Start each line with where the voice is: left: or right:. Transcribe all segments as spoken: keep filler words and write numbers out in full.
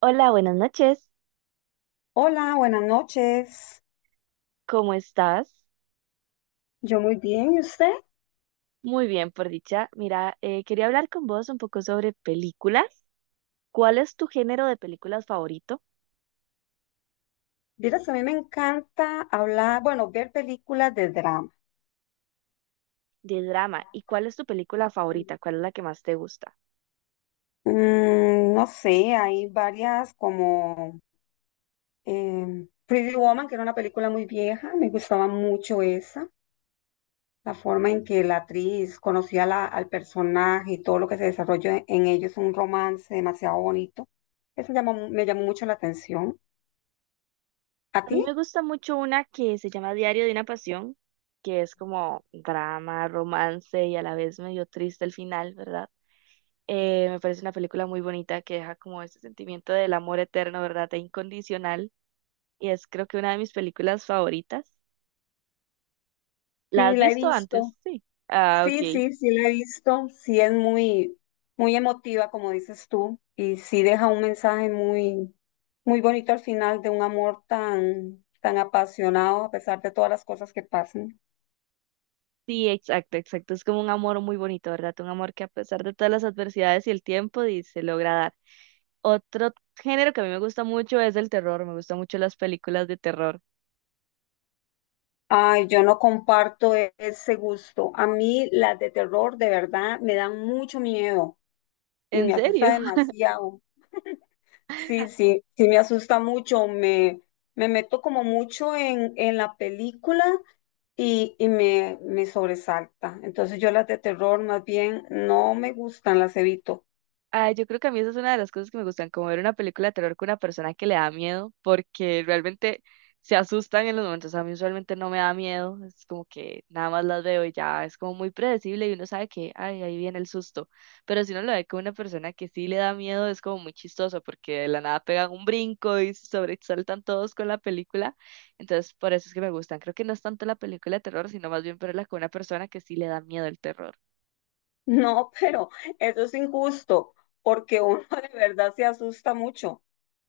right: Hola, buenas noches.
left: Hola, buenas noches.
right: ¿Cómo estás?
left: Yo muy bien, ¿y usted?
right: Muy bien, por dicha. Mira, eh, quería hablar con vos un poco sobre películas. ¿Cuál es tu género de películas favorito?
left: Vieras, a mí me encanta hablar, bueno, ver películas de drama.
right: De drama. ¿Y cuál es tu película favorita? ¿Cuál es la que más te gusta?
left: Mm, no sé, hay varias como eh, Pretty Woman, que era una película muy vieja, me gustaba mucho esa, la forma en que la actriz conocía la- al personaje y todo lo que se desarrolló en, en ellos, un romance demasiado bonito. Eso llamó me llamó mucho la atención. ¿A
right: A
left: ti?
right: mí me gusta mucho una que se llama Diario de una Pasión, que es como drama, romance y a la vez medio triste el final, ¿verdad? Eh, me parece una película muy bonita que deja como ese sentimiento del amor eterno, ¿verdad? E incondicional. Y es creo que una de mis películas favoritas. ¿La
left: Sí,
right: has
left: la he
right: visto antes?
left: visto.
right: Sí. Ah,
left: Sí,
right: ok.
left: sí, sí la he visto, sí es muy, muy emotiva, como dices tú, y sí deja un mensaje muy, muy bonito al final de un amor tan, tan apasionado a pesar de todas las cosas que pasan.
right: Sí, exacto, exacto. Es como un amor muy bonito, ¿verdad? Un amor que a pesar de todas las adversidades y el tiempo, di- se logra dar. Otro género que a mí me gusta mucho es el terror. Me gustan mucho las películas de terror.
left: Ay, yo no comparto e- ese gusto. A mí las de terror de verdad me dan mucho miedo y
right: ¿En
left: me asusta
right: serio?
left: demasiado. Sí, sí, sí me asusta mucho, me, me meto como mucho en, en la película y, y me, me sobresalta. Entonces yo las de terror más bien no me gustan, las evito.
right: Ah, yo creo que a mí esa es una de las cosas que me gustan, como ver una película de terror con una persona que le da miedo, porque realmente se asustan en los momentos. A mí usualmente no me da miedo, es como que nada más las veo y ya es como muy predecible y uno sabe que, ay, ahí viene el susto. Pero si uno lo ve con una persona que sí le da miedo, es como muy chistoso, porque de la nada pegan un brinco y se sobresaltan todos con la película. Entonces, por eso es que me gustan. Creo que no es tanto la película de terror, sino más bien verla con una persona que sí le da miedo el terror.
left: No, pero eso es injusto, porque uno de verdad se asusta mucho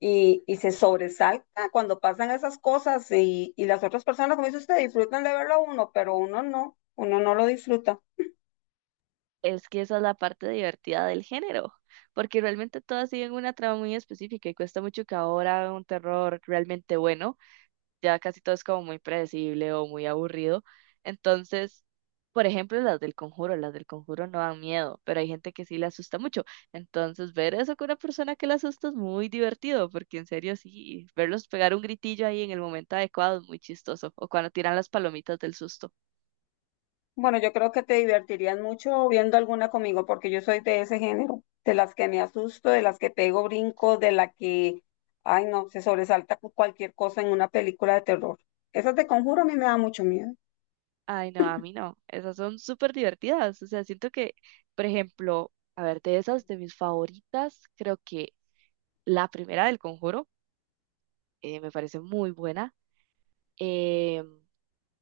left: y, y se sobresalta cuando pasan esas cosas y, y las otras personas, como dice usted, disfrutan de verlo a uno, pero uno no, uno no lo disfruta.
right: Es que esa es la parte divertida del género, porque realmente todas siguen una trama muy específica y cuesta mucho que ahora hagan un terror realmente bueno, ya casi todo es como muy predecible o muy aburrido. Entonces, por ejemplo, las del Conjuro, las del Conjuro no dan miedo, pero hay gente que sí le asusta mucho. Entonces, ver eso con una persona que le asusta es muy divertido, porque en serio sí, verlos pegar un gritillo ahí en el momento adecuado es muy chistoso, o cuando tiran las palomitas del susto.
left: Bueno, yo creo que te divertirías mucho viendo alguna conmigo, porque yo soy de ese género, de las que me asusto, de las que pego brinco, de la que, ay no, se sobresalta con cualquier cosa en una película de terror. Esas de Conjuro a mí me da mucho miedo.
right: Ay, no, a mí no. Esas son súper divertidas. O sea, siento que, por ejemplo, a ver, de esas, de mis favoritas, creo que la primera del Conjuro eh, me parece muy buena. Eh,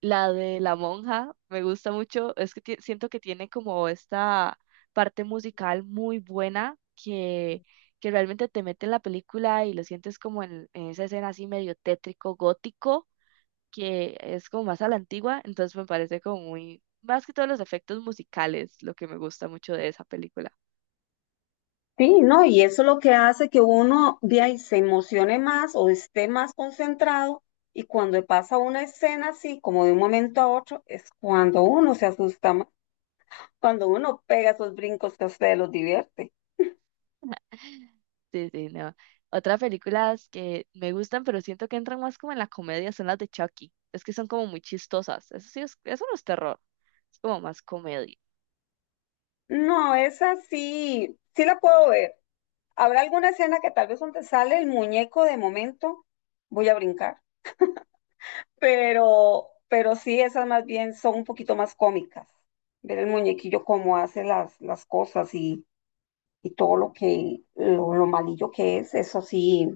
right: la de la monja me gusta mucho. Es que ti- siento que tiene como esta parte musical muy buena que, que realmente te mete en la película y lo sientes como en, en esa escena así medio tétrico, gótico que es como más a la antigua, entonces me parece como muy, más que todos los efectos musicales, lo que me gusta mucho de esa película.
left: Sí, no, y eso es lo que hace que uno de ahí se emocione más o esté más concentrado, y cuando pasa una escena así, como de un momento a otro, es cuando uno se asusta más, cuando uno pega esos brincos que a ustedes los divierte.
right: Sí, sí, no. Otras películas que me gustan, pero siento que entran más como en la comedia, son las de Chucky. Es que son como muy chistosas. Eso sí, es, eso no es terror, es como más comedia.
left: No, esa sí, sí la puedo ver. Habrá alguna escena que tal vez donde sale el muñeco de momento, voy a brincar. Pero, pero sí, esas más bien son un poquito más cómicas. Ver el muñequillo cómo hace las, las cosas y, y todo lo que, lo, lo malillo que es, eso sí,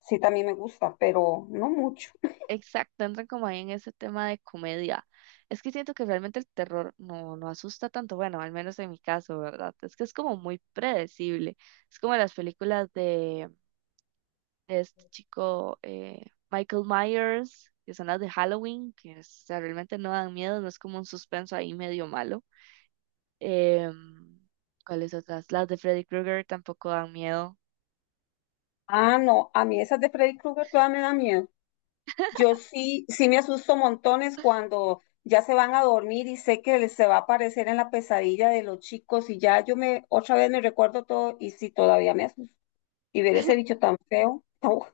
left: sí también me gusta, pero no mucho.
right: Exacto, entran como ahí en ese tema de comedia. Es que siento que realmente el terror no, no asusta tanto, bueno, al menos en mi caso, ¿verdad? Es que es como muy predecible. Es como las películas de de este chico eh, Michael Myers, que son las de Halloween, que es- o sea, realmente no dan miedo, no es como un suspenso ahí medio malo. Em, ¿cuáles otras? Las de Freddy Krueger tampoco dan miedo.
left: Ah, no, a mí esas de Freddy Krueger todas me dan miedo. Yo sí, sí me asusto montones cuando ya se van a dormir y sé que les se va a aparecer en la pesadilla de los chicos y ya yo me otra vez me recuerdo todo y sí todavía me asusto. Y ver ese bicho tan feo, no,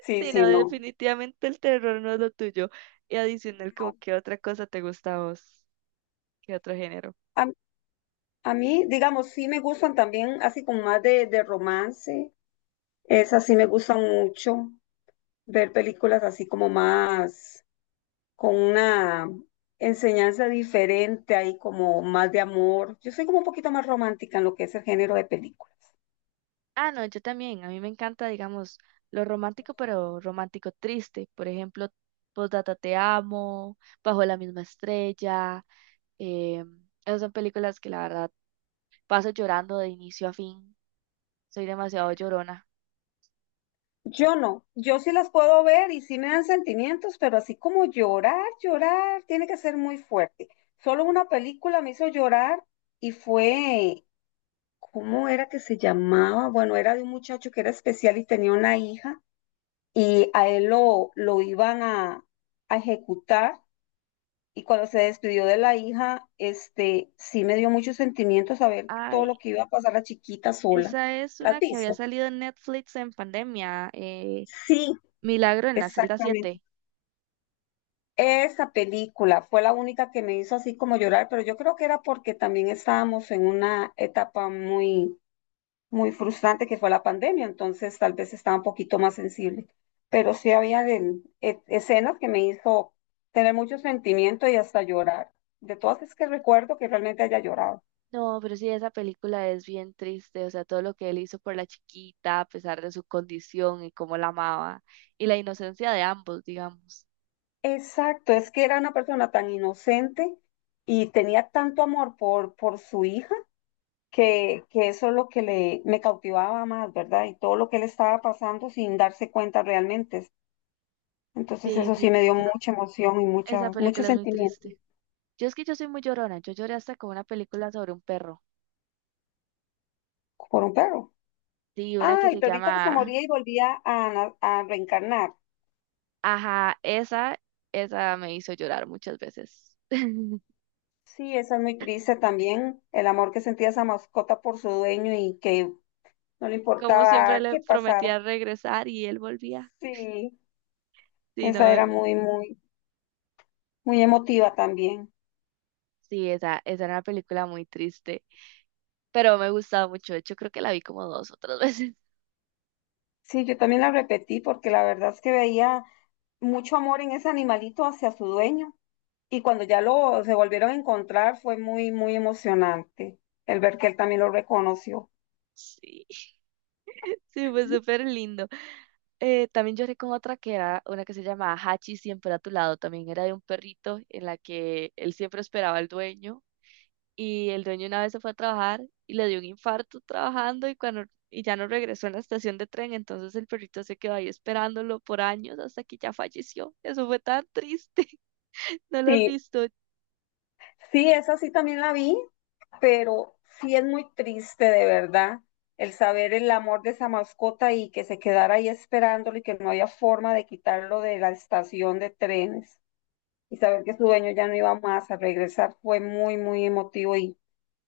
left: sí,
right: Sí, no,
left: sí, no,
right: definitivamente el terror no es lo tuyo. Y adicional, como
left: no.
right: qué otra cosa te gusta a vos, qué otro género.
left: A, a mí, digamos, sí me gustan también así como más de, de romance, esas sí me gustan mucho, ver películas así como más con una enseñanza diferente, ahí como más de amor. Yo soy como un poquito más romántica en lo que es el género de películas.
right: Ah, no, yo también. A mí me encanta, digamos, lo romántico, pero romántico triste. Por ejemplo, Postdata Te Amo, Bajo la misma estrella. Eh, esas son películas que la verdad paso llorando de inicio a fin. Soy demasiado llorona.
left: Yo no, yo sí las puedo ver y sí me dan sentimientos, pero así como llorar, llorar, tiene que ser muy fuerte. Solo una película me hizo llorar y fue, ¿cómo era que se llamaba? Bueno, era de un muchacho que era especial y tenía una hija y a él lo, lo iban a, a ejecutar. Y cuando se despidió de la hija, este, sí me dio mucho sentimiento saber todo
right: Ay,
left: lo que iba a pasar la chiquita sola.
right: esa es
left: ¿La has
right: una que había
left: visto?
right: salido en Netflix en pandemia. eh,
left: Sí,
right: Milagro en la celda
left: exactamente.
right: siete.
left: Esa película fue la única que me hizo así como llorar, pero yo creo que era porque también estábamos en una etapa muy, muy frustrante que fue la pandemia, entonces tal vez estaba un poquito más sensible. Pero sí había de- e- escenas que me hizo tener mucho sentimiento y hasta llorar. De todas es que recuerdo que realmente haya llorado.
right: No, pero sí, esa película es bien triste. O sea, todo lo que él hizo por la chiquita, a pesar de su condición y cómo la amaba. Y la inocencia de ambos, digamos.
left: Exacto, es que era una persona tan inocente y tenía tanto amor por, por su hija que, que eso es lo que le, me cautivaba más, ¿verdad? Y todo lo que le estaba pasando sin darse cuenta realmente. Entonces
right: Sí,
left: eso
right: sí,
left: sí me dio
right: esa,
left: mucha emoción y mucha,
right: esa
left: mucho
right: película es muy
left: sentimiento
right: triste. Yo es que yo soy muy llorona. Yo lloré hasta con una película sobre un perro.
left: por un perro.
right: Sí, una
left: Ah,
right: que
left: el
right: se
left: perrito que se
right: llama.
left: moría y volvía a, na- a reencarnar.
right: Ajá, esa, esa me hizo llorar muchas veces.
left: Sí, esa es muy triste también, el amor que sentía esa mascota por su dueño y que no le
right: Como siempre
left: importaba
right: le
left: qué pasara.
right: prometía regresar y él volvía.
left: Sí,
right: Sí, no,
left: esa era
right: eh,
left: muy, muy, muy emotiva también.
right: sí, esa, esa era una película muy triste, pero me gustaba mucho. De hecho, creo que la vi como dos o tres veces.
left: Sí, yo también la repetí porque la verdad es que veía mucho amor en ese animalito hacia su dueño y cuando ya lo se volvieron a encontrar fue muy, muy emocionante el ver que él también lo reconoció.
right: Sí, sí, fue súper lindo. Eh, también lloré con otra que era una que se llamaba Hachi siempre a tu lado. También era de un perrito en la que él siempre esperaba al dueño y el dueño una vez se fue a trabajar y le dio un infarto trabajando y cuando y ya no regresó en la estación de tren, entonces el perrito se quedó ahí esperándolo por años hasta que ya falleció. Eso fue tan triste. ¿No lo has
left: Sí,
right: visto?
left: sí, esa sí también la vi, pero sí es muy triste de verdad el saber el amor de esa mascota y que se quedara ahí esperándolo y que no había forma de quitarlo de la estación de trenes, y saber que su
right: Sí,
left: dueño ya no iba más a regresar fue muy, muy emotivo y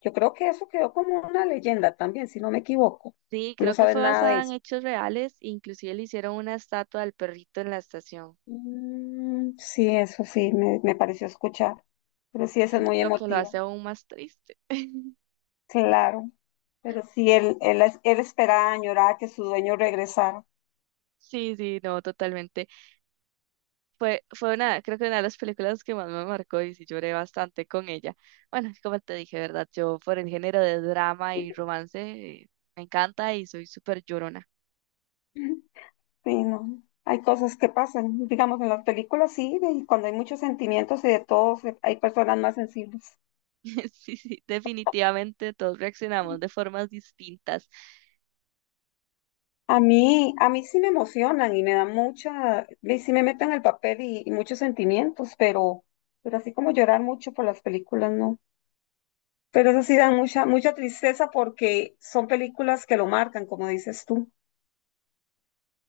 left: yo creo que eso quedó como una leyenda también, si no me equivoco.
right: sí,
left: No
right: creo que
left: sabes
right: fue
left: nada de
right: basada en
left: eso.
right: hechos reales, inclusive le hicieron una estatua al perrito en la estación,
left: Mm, sí, eso sí, me, me pareció escuchar, pero sí, eso es muy
right: lo que lo hace
left: emotivo,
right: aún más triste.
left: claro. Pero sí, él, él, es- él esperaba, añoraba que su dueño regresara.
right: Sí, sí, no, totalmente. Fue, fue una, creo que una de las películas que más me marcó y sí lloré bastante con ella. Bueno, como te dije, ¿verdad? Yo por el género de drama y romance eh, me encanta y soy súper llorona.
left: Ujú. Sí, no. Hay cosas que pasan, digamos, en las películas sí, y cuando hay muchos sentimientos y de todos, eh, hay personas más sensibles.
right: Sí, sí, definitivamente todos reaccionamos de formas distintas.
left: A mí, a mí sí me emocionan y me da mucha, y sí me meten el papel y, y muchos sentimientos, pero, pero así como llorar mucho por las películas, no. Pero eso sí dan mucha, mucha tristeza porque son películas que lo marcan, como dices tú.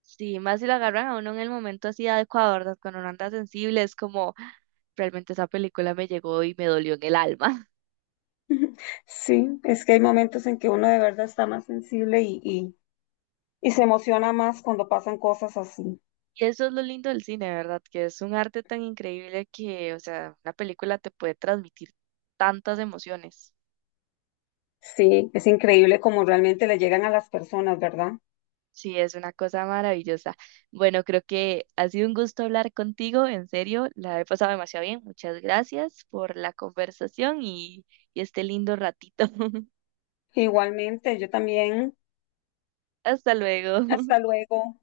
right: Sí, más si lo agarran a uno en el momento así adecuado, ¿verdad? Cuando uno anda sensible, es como "Ah, realmente esa película me llegó y me dolió en el alma".
left: Sí, es que hay momentos en que uno de verdad está más sensible y, y, y se emociona más cuando pasan cosas así.
right: Y eso es lo lindo del cine, ¿verdad? Que es un arte tan increíble que, o sea, una película te puede transmitir tantas emociones.
left: Sí, es increíble como realmente le llegan a las personas, ¿verdad?
right: Sí, es una cosa maravillosa. Bueno, creo que ha sido un gusto hablar contigo, en serio, la he pasado demasiado bien. Muchas gracias por la conversación y, y este lindo ratito.
left: Igualmente, yo también.
right: Hasta luego.
left: Hasta luego.